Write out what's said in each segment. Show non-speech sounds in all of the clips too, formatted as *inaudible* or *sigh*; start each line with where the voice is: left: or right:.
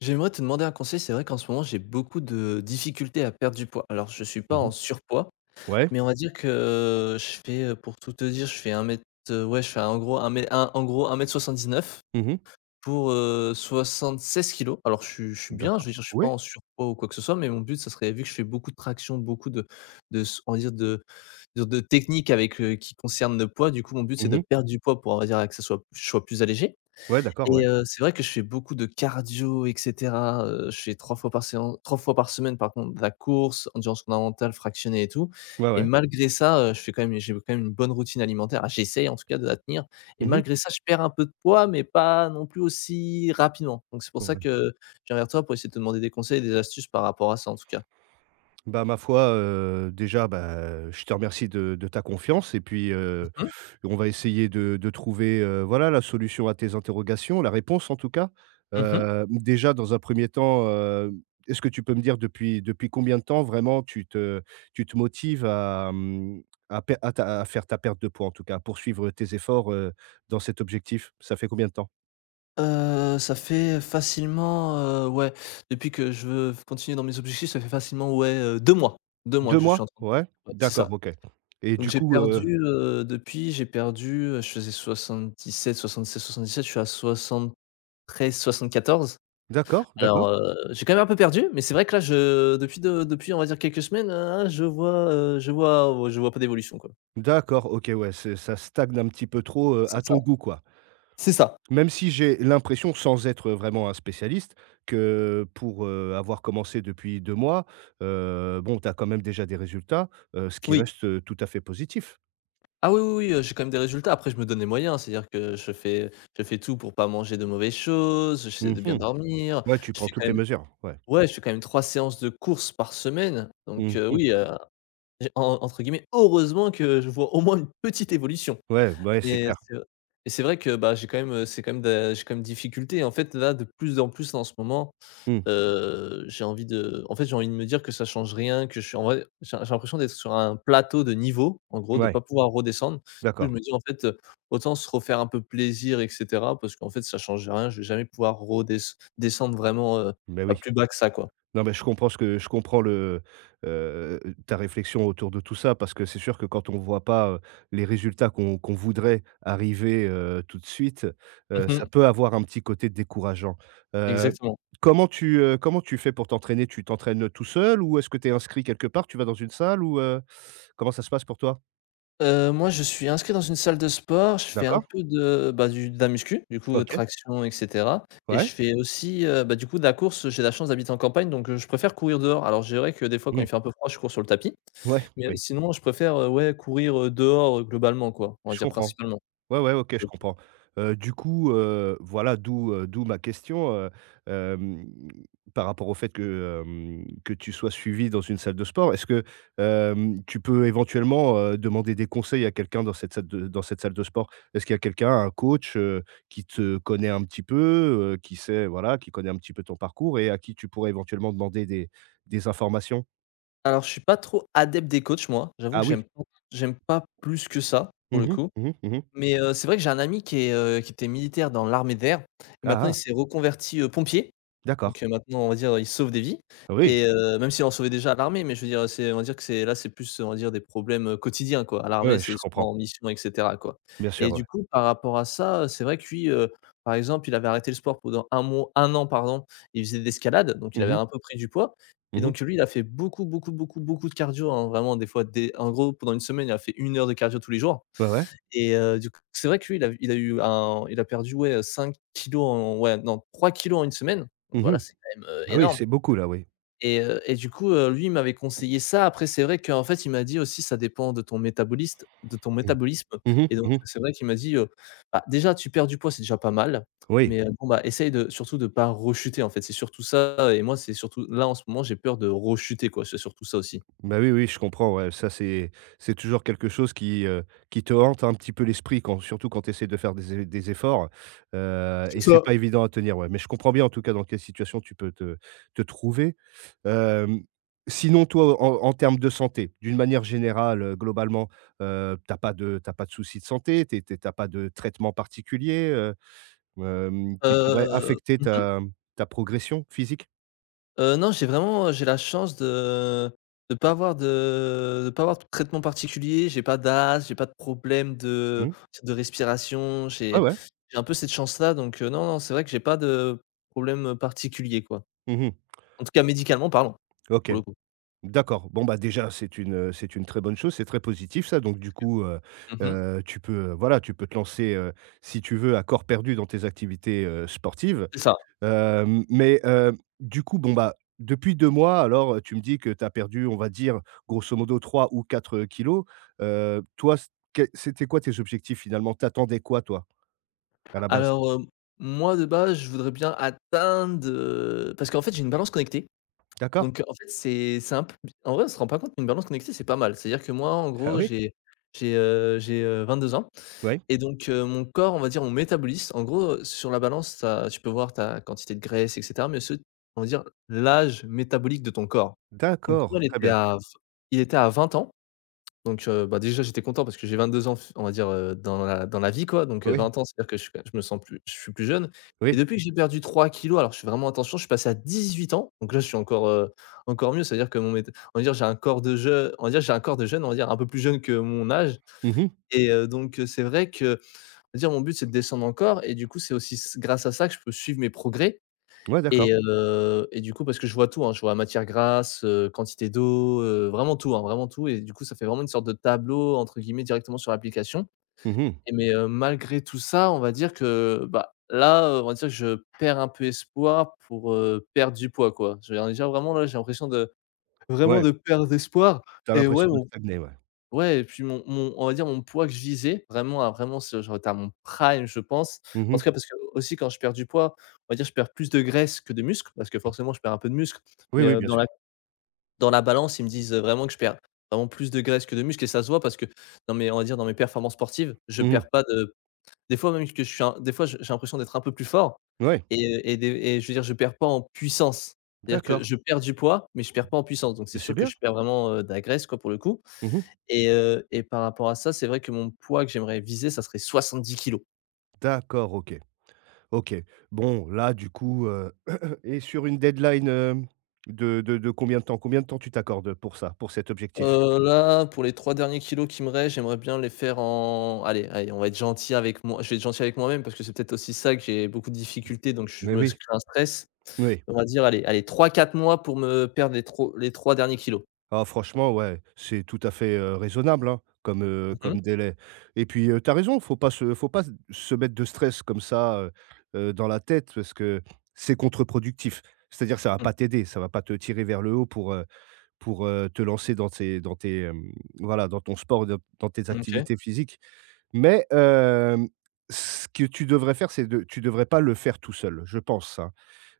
left: J'aimerais te demander un conseil. C'est vrai qu'en ce moment, j'ai beaucoup de difficultés à perdre du poids. Alors, je suis pas
right: Mmh mh.
left: en surpoids,
right: Ouais.
left: mais on va dire que je fais, pour tout te dire, je fais un mètre. Heu, ouais, je fais en gros un mètre, un en gros un mètre 79
right: Mmh mh.
left: pour, 76 kilos. Alors je suis bien, je
right: D'accord.
left: veux dire, je suis pas
right: Oui.
left: en surpoids ou quoi que ce soit, mais mon but, ça serait vu que je fais beaucoup de traction, beaucoup de s on va dire de de techniques avec, qui concernent le poids. Du coup, mon but, c'est
right: Mmh
left: de
right: mh.
left: perdre du poids pour, on va dire, que ça soit je sois plus allégé.
right: Ouais, d'accord, ouais.
left: Et c'est vrai que je fais beaucoup de cardio et cetera, je fais 3 fois par semaine par contre de la course, endurance fondamentale, fractionnée et tout,
right: Ouais,
left: et
right: ouais.
left: malgré ça, je fais quand même j'ai quand même une bonne routine alimentaire. Ah, j'essaye en tout cas de la tenir, et
right: Mmh mh.
left: malgré ça, je perds un peu de poids, mais pas non plus aussi rapidement. Donc c'est pour
right: Bon,
left: ça
right: ouais.
left: que je viens vers toi pour essayer de te demander des conseils et des astuces par rapport à ça en tout cas.
right: Bah, ma foi, déjà, bah, je te remercie de ta confiance et puis,
left: Mmh mh.
right: on va essayer de trouver, voilà, la solution à tes interrogations, la réponse en tout cas.
left: Mmh mh.
right: Déjà dans un premier temps, est-ce que tu peux me dire depuis combien de temps vraiment tu te motives à, à per à ta à faire ta perte de poids en tout cas, à poursuivre tes efforts, dans cet objectif? Ça fait combien de temps?
left: Ça fait facilement, heu, ouais, depuis que je veux continuer dans mes objectifs, ça fait facilement, 2 mois, 2 mois
right: 2
left: que je suis
right: mois?
left: en train de...
right: Ouais,
left: Ouais, c'est
right: d'accord,
left: ça.
right: OK, et
left: Donc
right: du
left: j'ai
right: coup,
left: perdu, j'ai perdu, je faisais 77-76-77, je suis à 73-74.
right: d'accord, d'accord,
left: Alors, j'ai quand même un peu perdu, mais c'est vrai que là, je depuis de depuis, on va dire, quelques semaines, je vois pas d'évolution, quoi.
right: d'accord, OK, ouais, c'est ça stagne un petit peu trop, à
left: C'est ça,
right: ton goût, quoi.
left: c'est ça,
right: Même si j'ai l'impression, sans être, vraiment un spécialiste, que pour, avoir commencé depuis 2 mois, bon, tu as quand même déjà des résultats, ce qui
left: oui.
right: reste, tout à fait positif.
left: Ah oui, oui, oui, j'ai quand même des résultats. Après, je me donne les moyens, c'est-à-dire que je fais tout pour pas manger de mauvaises choses, j'essaie
right: Mmh
left: de bien
right: mh.
left: dormir.
right: Ouais, tu
left: Je
right: prends
left: fais quand
right: toutes les
left: même
right: mesures, ouais.
left: ouais, je fais quand même 3 séances de course par semaine, donc,
right: Mmh mh.
left: oui, j'ai, en entre guillemets, «heureusement» que je vois au moins une petite évolution.
right: Ouais, bah, ouais, c'est
left: Mais
right: clair.
left: c'est v mais c'est vrai que, bah, j'ai quand même, c'est quand même de j'ai quand même difficulté. En fait, là, de plus en plus, là, en ce moment,
right: Mmh.
left: j'ai envie de en fait, j'ai envie de me dire que ça change rien, que je suis en vrai, j'ai l'impression d'être sur un plateau de niveau, en gros, de
right: Ouais,
left: pas pouvoir redescendre. Du coup,
right: d'accord.
left: je me dis, en fait, autant se refaire un peu plaisir et cetera parce qu'en fait, ça change rien, je vais jamais pouvoir redesc descendre vraiment,
right: Beh,
left: bah,
right: oui.
left: plus bas que ça, quoi.
right: Non, mais je comprends ce que je comprends le, heu, ta réflexion autour de tout ça, parce que c'est sûr que quand on voit pas, les résultats qu'on voudrait arriver, tout de suite,
left: Mmh
right: ça
left: mh.
right: peut avoir un petit côté décourageant. Heu,
left: Exactement.
right: Comment tu fais pour t'entraîner? Tu t'entraînes tout seul, ou est-ce que tu es inscrit quelque part? Tu vas dans une salle ou, comment ça se passe pour toi?
left: Moi, je suis inscrit dans une salle de sport, je fais un
right: D'accord.
left: peu de, bah, du de la muscu, du coup,
right: OK.
left: traction et cetera, et je
right: Ouais,
left: fais aussi, de la course. J'ai la chance d'habiter en campagne, donc je préfère courir dehors. Alors, je dirais que des fois, quand
right: mmh,
left: il fait un peu froid, je cours sur le tapis,
right: ouais,
left: mais
right: oui,
left: sinon, je préfère, courir, dehors, globalement, quoi, on va
right: je
left: dire
right: comprends.
left: principalement.
right: Ouais, ouais, OK, je comprends. Du coup, voilà, d'où, d'où ma question, hem, par rapport au fait que, que tu sois suivi dans une salle de sport. Est-ce que, tu peux éventuellement, demander des conseils à quelqu'un dans cette salle de dans cette salle de sport? Est-ce qu'il y a quelqu'un, un coach, qui te connaît un petit peu, qui sait, voilà, qui connaît un petit peu ton parcours et à qui tu pourrais éventuellement demander des informations?
left: Alors, je suis pas trop adepte des coachs, moi. J'avoue
right: Ah,
left: que
right: oui.
left: j'aime pas plus que ça, pour
right: Mmh
left: le
right: mh.
left: coup,
right: Mmh. Mmh.
left: mais c'est vrai que j'ai un ami qui est, qui était militaire dans l'armée d'air, et
right: Ah,
left: maintenant il
right: ah,
left: s'est reconverti, pompier.
right: d'accord.
left: Donc maintenant, on va dire, ils sauvent des vies,
right: Ah, oui,
left: et même s'ils en sauvaient déjà à l'armée, mais je veux dire, c'est on va dire que c'est là, c'est plus, on va dire, des problèmes, quotidiens, quoi. À
right: ouais,
left: l'armée,
right: ouais, je
left: c'est
right: comprends.
left: souvent en mission et cetera, quoi,
right: Bien sûr,
left: et
right: ouais.
left: du coup, par rapport à ça, c'est vrai que lui, par exemple, il avait arrêté le sport pendant un an, pardon, il faisait de l'escalade, donc il
right: Mmh
left: avait
right: mh.
left: un peu pris du poids, et
right: Mmh.
left: donc lui, il a fait beaucoup, beaucoup, beaucoup, beaucoup de cardio, hein, vraiment des fois des en gros, pendant une semaine, il a fait une heure de cardio tous les jours.
right: Ouais, ouais.
left: Et du coup, c'est vrai que lui, il a perdu, ouais, 5 kilos en ouais, non, 3 kilos en une semaine. Donc
right: Mmh mh.
left: voilà, c'est quand même,
right: Ah oui,
left: énorme.
right: c'est beaucoup là, oui.
left: Et du coup, lui, il m'avait conseillé ça. Après, c'est vrai qu'en fait, il m'a dit aussi: «Ça dépend de ton métaboliste de ton
right: Mmh.
left: métabolisme».
right: Mmh mh,
left: Et donc
right: mmh mh.
left: c'est vrai qu'il m'a dit, «Bah, déjà, tu perds du poids, c'est déjà pas mal,
right: Oui,
left: mais bon, bah, essaye de surtout de pas rechuter, en fait». C'est surtout ça, et moi, c'est surtout là, en ce moment, j'ai peur de rechuter, quoi. C'est surtout ça aussi.
right: bah, oui, oui, je comprends, ouais, ça, c'est toujours quelque chose qui te hante un petit peu l'esprit quand, surtout quand tu essaies de faire des efforts, et
left: C'est
right: c'est
left: ça.
right: pas évident à tenir, ouais. Mais je comprends bien en tout cas dans quelle situation tu peux te trouver. Hem, Sinon toi, en termes de santé, d'une manière générale, globalement, tu as pas de soucis de santé? Tu as pas de traitement particulier? Qui pourrait
left: Heu,
right: affecter
left: mmh
right: ta progression physique?
left: Non, j'ai vraiment, j'ai la chance de de pas avoir de traitement particulier. J'ai pas d'asthme, j'ai pas de problème de
right: Mmh.
left: respiration.
right: Ouais, ouais.
left: J'ai un peu cette chance-là, donc non, non, c'est vrai que j'ai pas de problème, particulier, quoi.
right: Mmh.
left: En tout cas, médicalement parlant,
right: OK.
left: pour le coup.
right: D'accord. Bon, bah, déjà, c'est une, très bonne chose, c'est très positif ça. Donc du coup,
left: Parce mmh
right: voilà, tu peux te lancer, si tu veux, à corps perdu dans tes activités, sportives.
left: C'est ça.
right: Mais, du coup, bon, bah, depuis 2 mois, alors, tu me dis que tu as perdu, on va dire, grosso modo 3 ou 4 kilos. Toi, c que c'était quoi tes objectifs finalement? T'attendais quoi toi, à la base?
left: Alors, moi, de base, je voudrais bien atteindre, parce qu'en fait, j'ai une balance connectée,
right: D'accord.
left: donc en fait, c'est un peu... En vrai, on se rend pas compte, mais une balance connectée, c'est pas mal. C'est-à-dire que moi, en
right: Ah
left: gros,
right: oui?
left: j'ai 22 ans.
right: Ouais.
left: Et donc, mon corps, on va dire, mon métabolisme, en gros, sur la balance, tu peux voir ta quantité de graisse et cetera, mais aussi, on va dire, l'âge métabolique de ton corps. Mon
right: D'accord,
left: corps,
right: très bien.
left: il était à 20 ans, donc bah, déjà, j'étais content parce que j'ai 22 ans, on va dire, dans la vie, quoi, donc
right: Oui,
left: 20 ans, c'est-à-dire que je me sens plus je suis plus jeune. Et
right: oui.
left: depuis que j'ai perdu 3 kilos, alors je fais vraiment attention, je suis passé à 18 ans, donc là, je suis encore, encore mieux. C'est-à-dire que mon mét On va dire, j'ai un corps de jeu on va dire, j'ai un corps de jeune, on va dire, un peu plus jeune que mon âge.
right: Mmh.
left: Et c'est vrai que... c'est-à-dire mon but, c'est de descendre encore, et du coup, c'est aussi s grâce à ça que je peux suivre mes progrès.
right: Ouais, d'accord.
left: Et du coup, parce que je vois tout, hein, je vois matière grasse, quantité d'eau, vraiment tout, hein, vraiment tout, et du coup, ça fait vraiment une sorte de «tableau» entre guillemets directement sur l'application.
right: Mmh.
left: Malgré tout ça, on va dire que, bah, là, on va dire que je perds un peu espoir pour, perdre du poids, quoi. Je veux dire, vraiment là, j'ai l'impression de vraiment
right: Ouais,
left: de perdre espoir.
right: tu as
left: Et ouais,
right: l'impression de stagner, ouais.
left: ouais, et puis mon mon on va dire mon poids que je visais vraiment à... vraiment ce genre à mon prime, je pense. En
right: Mmh.
left: tout cas, parce que aussi quand je perds du poids, on va dire je perds plus de graisse que de muscle parce que forcément je perds un peu de muscle,
right: Oui,
left: mais,
right: oui, bien sûr.
left: dans la balance ils me disent, vraiment que je perds vraiment plus de graisse que de muscle, et ça se voit parce que dans mes on va dire dans mes performances sportives, je
right: Mmh.
left: perds pas de... des fois même que je suis un des fois j'ai l'impression d'être un peu plus fort,
right: Ouais,
left: et je veux dire je perds pas en puissance. C'est-à-dire que
right: d'accord.
left: je perds du poids, mais je perds pas en puissance, donc c'est
right: Mais c'est
left: sûr que
right: bien.
left: je perds vraiment, de la graisse quoi pour le coup.
right: Mmh.
left: Et par rapport à ça, c'est vrai que mon poids que j'aimerais viser, ça serait 70 kg.
right: D'accord, OK, OK. Bon, là, du coup, *clears throat* et sur une deadline, de combien de temps? Combien de temps tu t'accordes pour ça, pour cet objectif?
left: Là, pour les 3 derniers kilos qui me restent, j'aimerais bien les faire en... on va être gentil avec moi, je vais être gentil avec moi-même parce que c'est peut-être aussi ça que j'ai beaucoup de difficultés, donc je
right: Mais
left: me
right: oui,
left: crée un stress.
right: oui.
left: On va dire, allez allez trois quatre mois pour me perdre les 3 derniers kilos.
right: Ah franchement, ouais, c'est tout à fait, raisonnable, hein, comme,
left: Mmh mh.
right: délai, et puis, tu raison, faut pas se faut pas s se mettre de stress comme ça, dans la tête, parce que c'est contre-productif. C'est-à-dire, ça va
left: Mmh.
right: pas t'aider, ça va pas te tirer vers le haut pour, te lancer voilà, dans ton sport, dans tes
left: OK.
right: activités physiques, mais ce que tu devrais faire, c'est, de tu devrais pas le faire tout seul, je pense ça.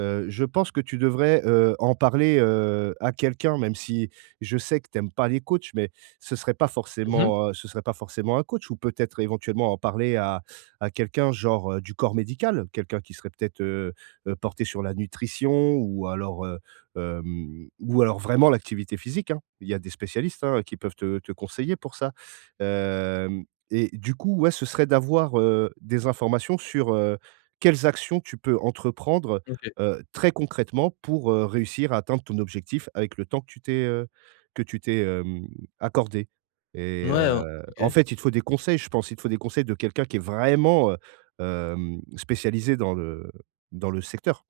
right: Je pense que tu devrais, en parler, à quelqu'un. Même si je sais que tu aimes pas les coachs, mais ce serait pas
left: Mmh mh.
right: forcément, un coach, ou peut-être éventuellement en parler à quelqu'un genre, du corps médical, quelqu'un qui serait peut-être, porté sur la nutrition, ou alors, vraiment l'activité physique, hein. Il y a des spécialistes, hein, qui peuvent te conseiller pour ça. Hem Et du coup, ouais, ce serait d'avoir, des informations sur, quelles actions tu peux entreprendre,
left: OK.
right: très concrètement, pour réussir à atteindre ton objectif avec le temps que tu t'es, que tu t'es, hem, accordé, et
left: Ouais,
right: en
left: OK.
right: fait, il te faut des conseils, je pense. Il te faut des conseils de quelqu'un qui est vraiment, spécialisé dans le secteur.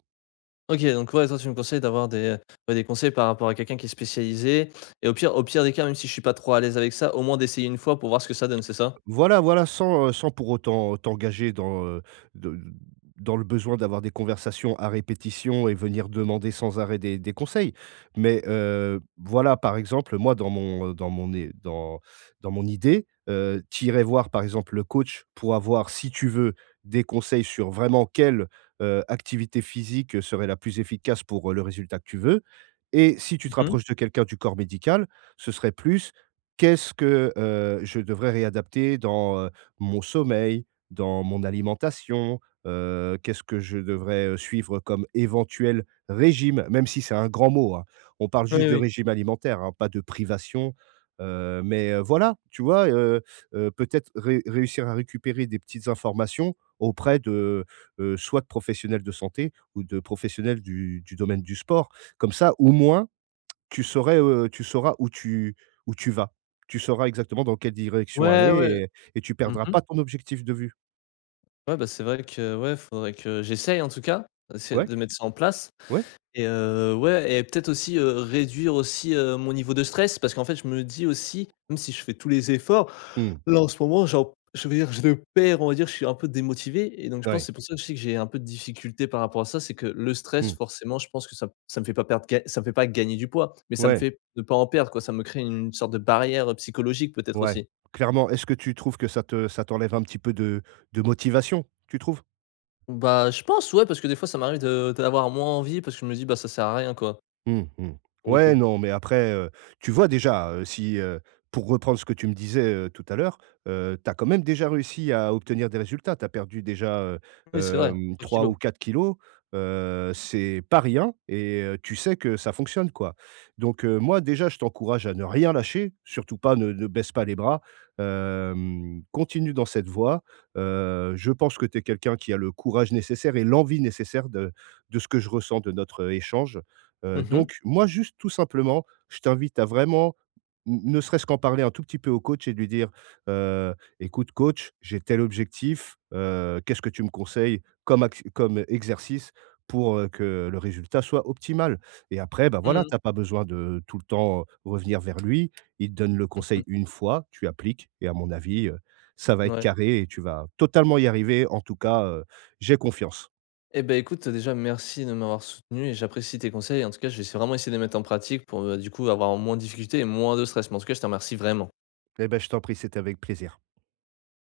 left: OK, donc ouais, toi, tu me conseilles d'avoir des... ouais, des conseils par rapport à quelqu'un qui est spécialisé, et au pire des cas, même si je suis pas trop à l'aise avec ça, au moins d'essayer une fois pour voir ce que ça donne, c'est ça?
right: Voilà, voilà, sans, pour autant t'engager dans, de dans le besoin d'avoir des conversations à répétition et venir demander sans arrêt des conseils. Mais, voilà, par exemple, moi dans mon é dans dans mon idée, tu voir par exemple le coach pour avoir, si tu veux, des conseils sur vraiment quelle, activité physique serait la plus efficace pour, le résultat que tu veux. Et si tu te
left: Mmh.
right: rapproches de quelqu'un du corps médical, ce serait plus : « Qu'est-ce que, je devrais réadapter dans, mon sommeil, dans mon alimentation? Qu'est-ce que je devrais, suivre comme éventuel régime ? » Même si c'est un grand mot, hein. On parle
left: Oui,
right: juste de
left: oui.
right: régime alimentaire, hein, pas de privation, mais, voilà, tu vois? Peut-être ré réussir à récupérer des petites informations auprès de, soit de professionnels de santé, ou de professionnels du domaine du sport. Comme ça, au moins tu sauras où tu vas. Tu sauras exactement dans quelle direction aller,
left: Ouais, ouais.
right: et tu perdras
left: Mmh.
right: pas ton objectif de vue.
left: Ouais, bah, c'est vrai que ouais, faudrait que j'essaye en tout cas, essayer
right: Ouais,
left: de mettre ça en place.
right: ouais.
left: Et ouais, et peut-être aussi, réduire aussi, mon niveau de stress, parce qu'en fait, je me dis aussi, même si je fais tous les efforts,
right: Mmh,
left: là, en ce moment, genre, je veux dire, je le perds, on va dire, je suis un peu démotivé, et donc je pense que
right: ouais,
left: c'est pour ça aussi que j'ai un peu de difficulté par rapport à ça, c'est que le stress
right: mmh,
left: forcément, je pense que ça me fait pas gagner du poids, mais ça me
right: ouais,
left: fait ne pas en perdre quoi, ça me crée une sorte de barrière, psychologique peut-être
right: ouais.
left: aussi?
right: Clairement, est-ce que tu trouves que ça t'enlève un petit peu de motivation, tu trouves?
left: Bah, je pense ouais, parce que des fois ça m'arrive de d'avoir moins envie parce que je me dis: «Bah, ça sert à rien quoi»,
right: Mmh mh.
left: pour le
right: Ouais,
left: coup.
right: non, mais après, tu vois déjà, si, pour reprendre ce que tu me disais, tout à l'heure, tu as quand même déjà réussi à obtenir des résultats. Tu as perdu déjà,
left: Oui, c'est vrai, trois
right: 3 ou
left: kilos.
right: 4 kilos, c'est pas rien, et tu sais que ça fonctionne, quoi. Donc moi déjà, je t'encourage à ne rien lâcher, surtout pas, ne baisse pas les bras, continue dans cette voie, je pense que tu es quelqu'un qui a le courage nécessaire et l'envie nécessaire, de ce que je ressens de notre échange.
left: Mmh mh.
right: Donc moi, juste, tout simplement, je t'invite à vraiment, n ne serait-ce qu'en parler un tout petit peu au coach et de lui dire : « «Heu, Écoute coach, j'ai tel objectif, qu'est-ce que tu me conseilles comme exercice pour, que le résultat soit optimal ? » Et après, bah, voilà,
left: Mmh.
right: tu as pas besoin de tout le temps revenir vers lui. Il te donne le conseil
left: Mmh.
right: une fois, tu appliques, et à mon avis, ça va être
left: Ouais.
right: carré et tu vas totalement y arriver. En tout cas, j'ai confiance.
left: Eh ben écoute, déjà, merci de m'avoir soutenu et j'apprécie tes conseils. En tout cas, je vais vraiment essayer de les mettre en pratique pour, du coup, avoir moins de difficultés et moins de stress. Mais en tout cas, je te remercie vraiment.
right: Eh ben, je t'en prie, c'était avec plaisir.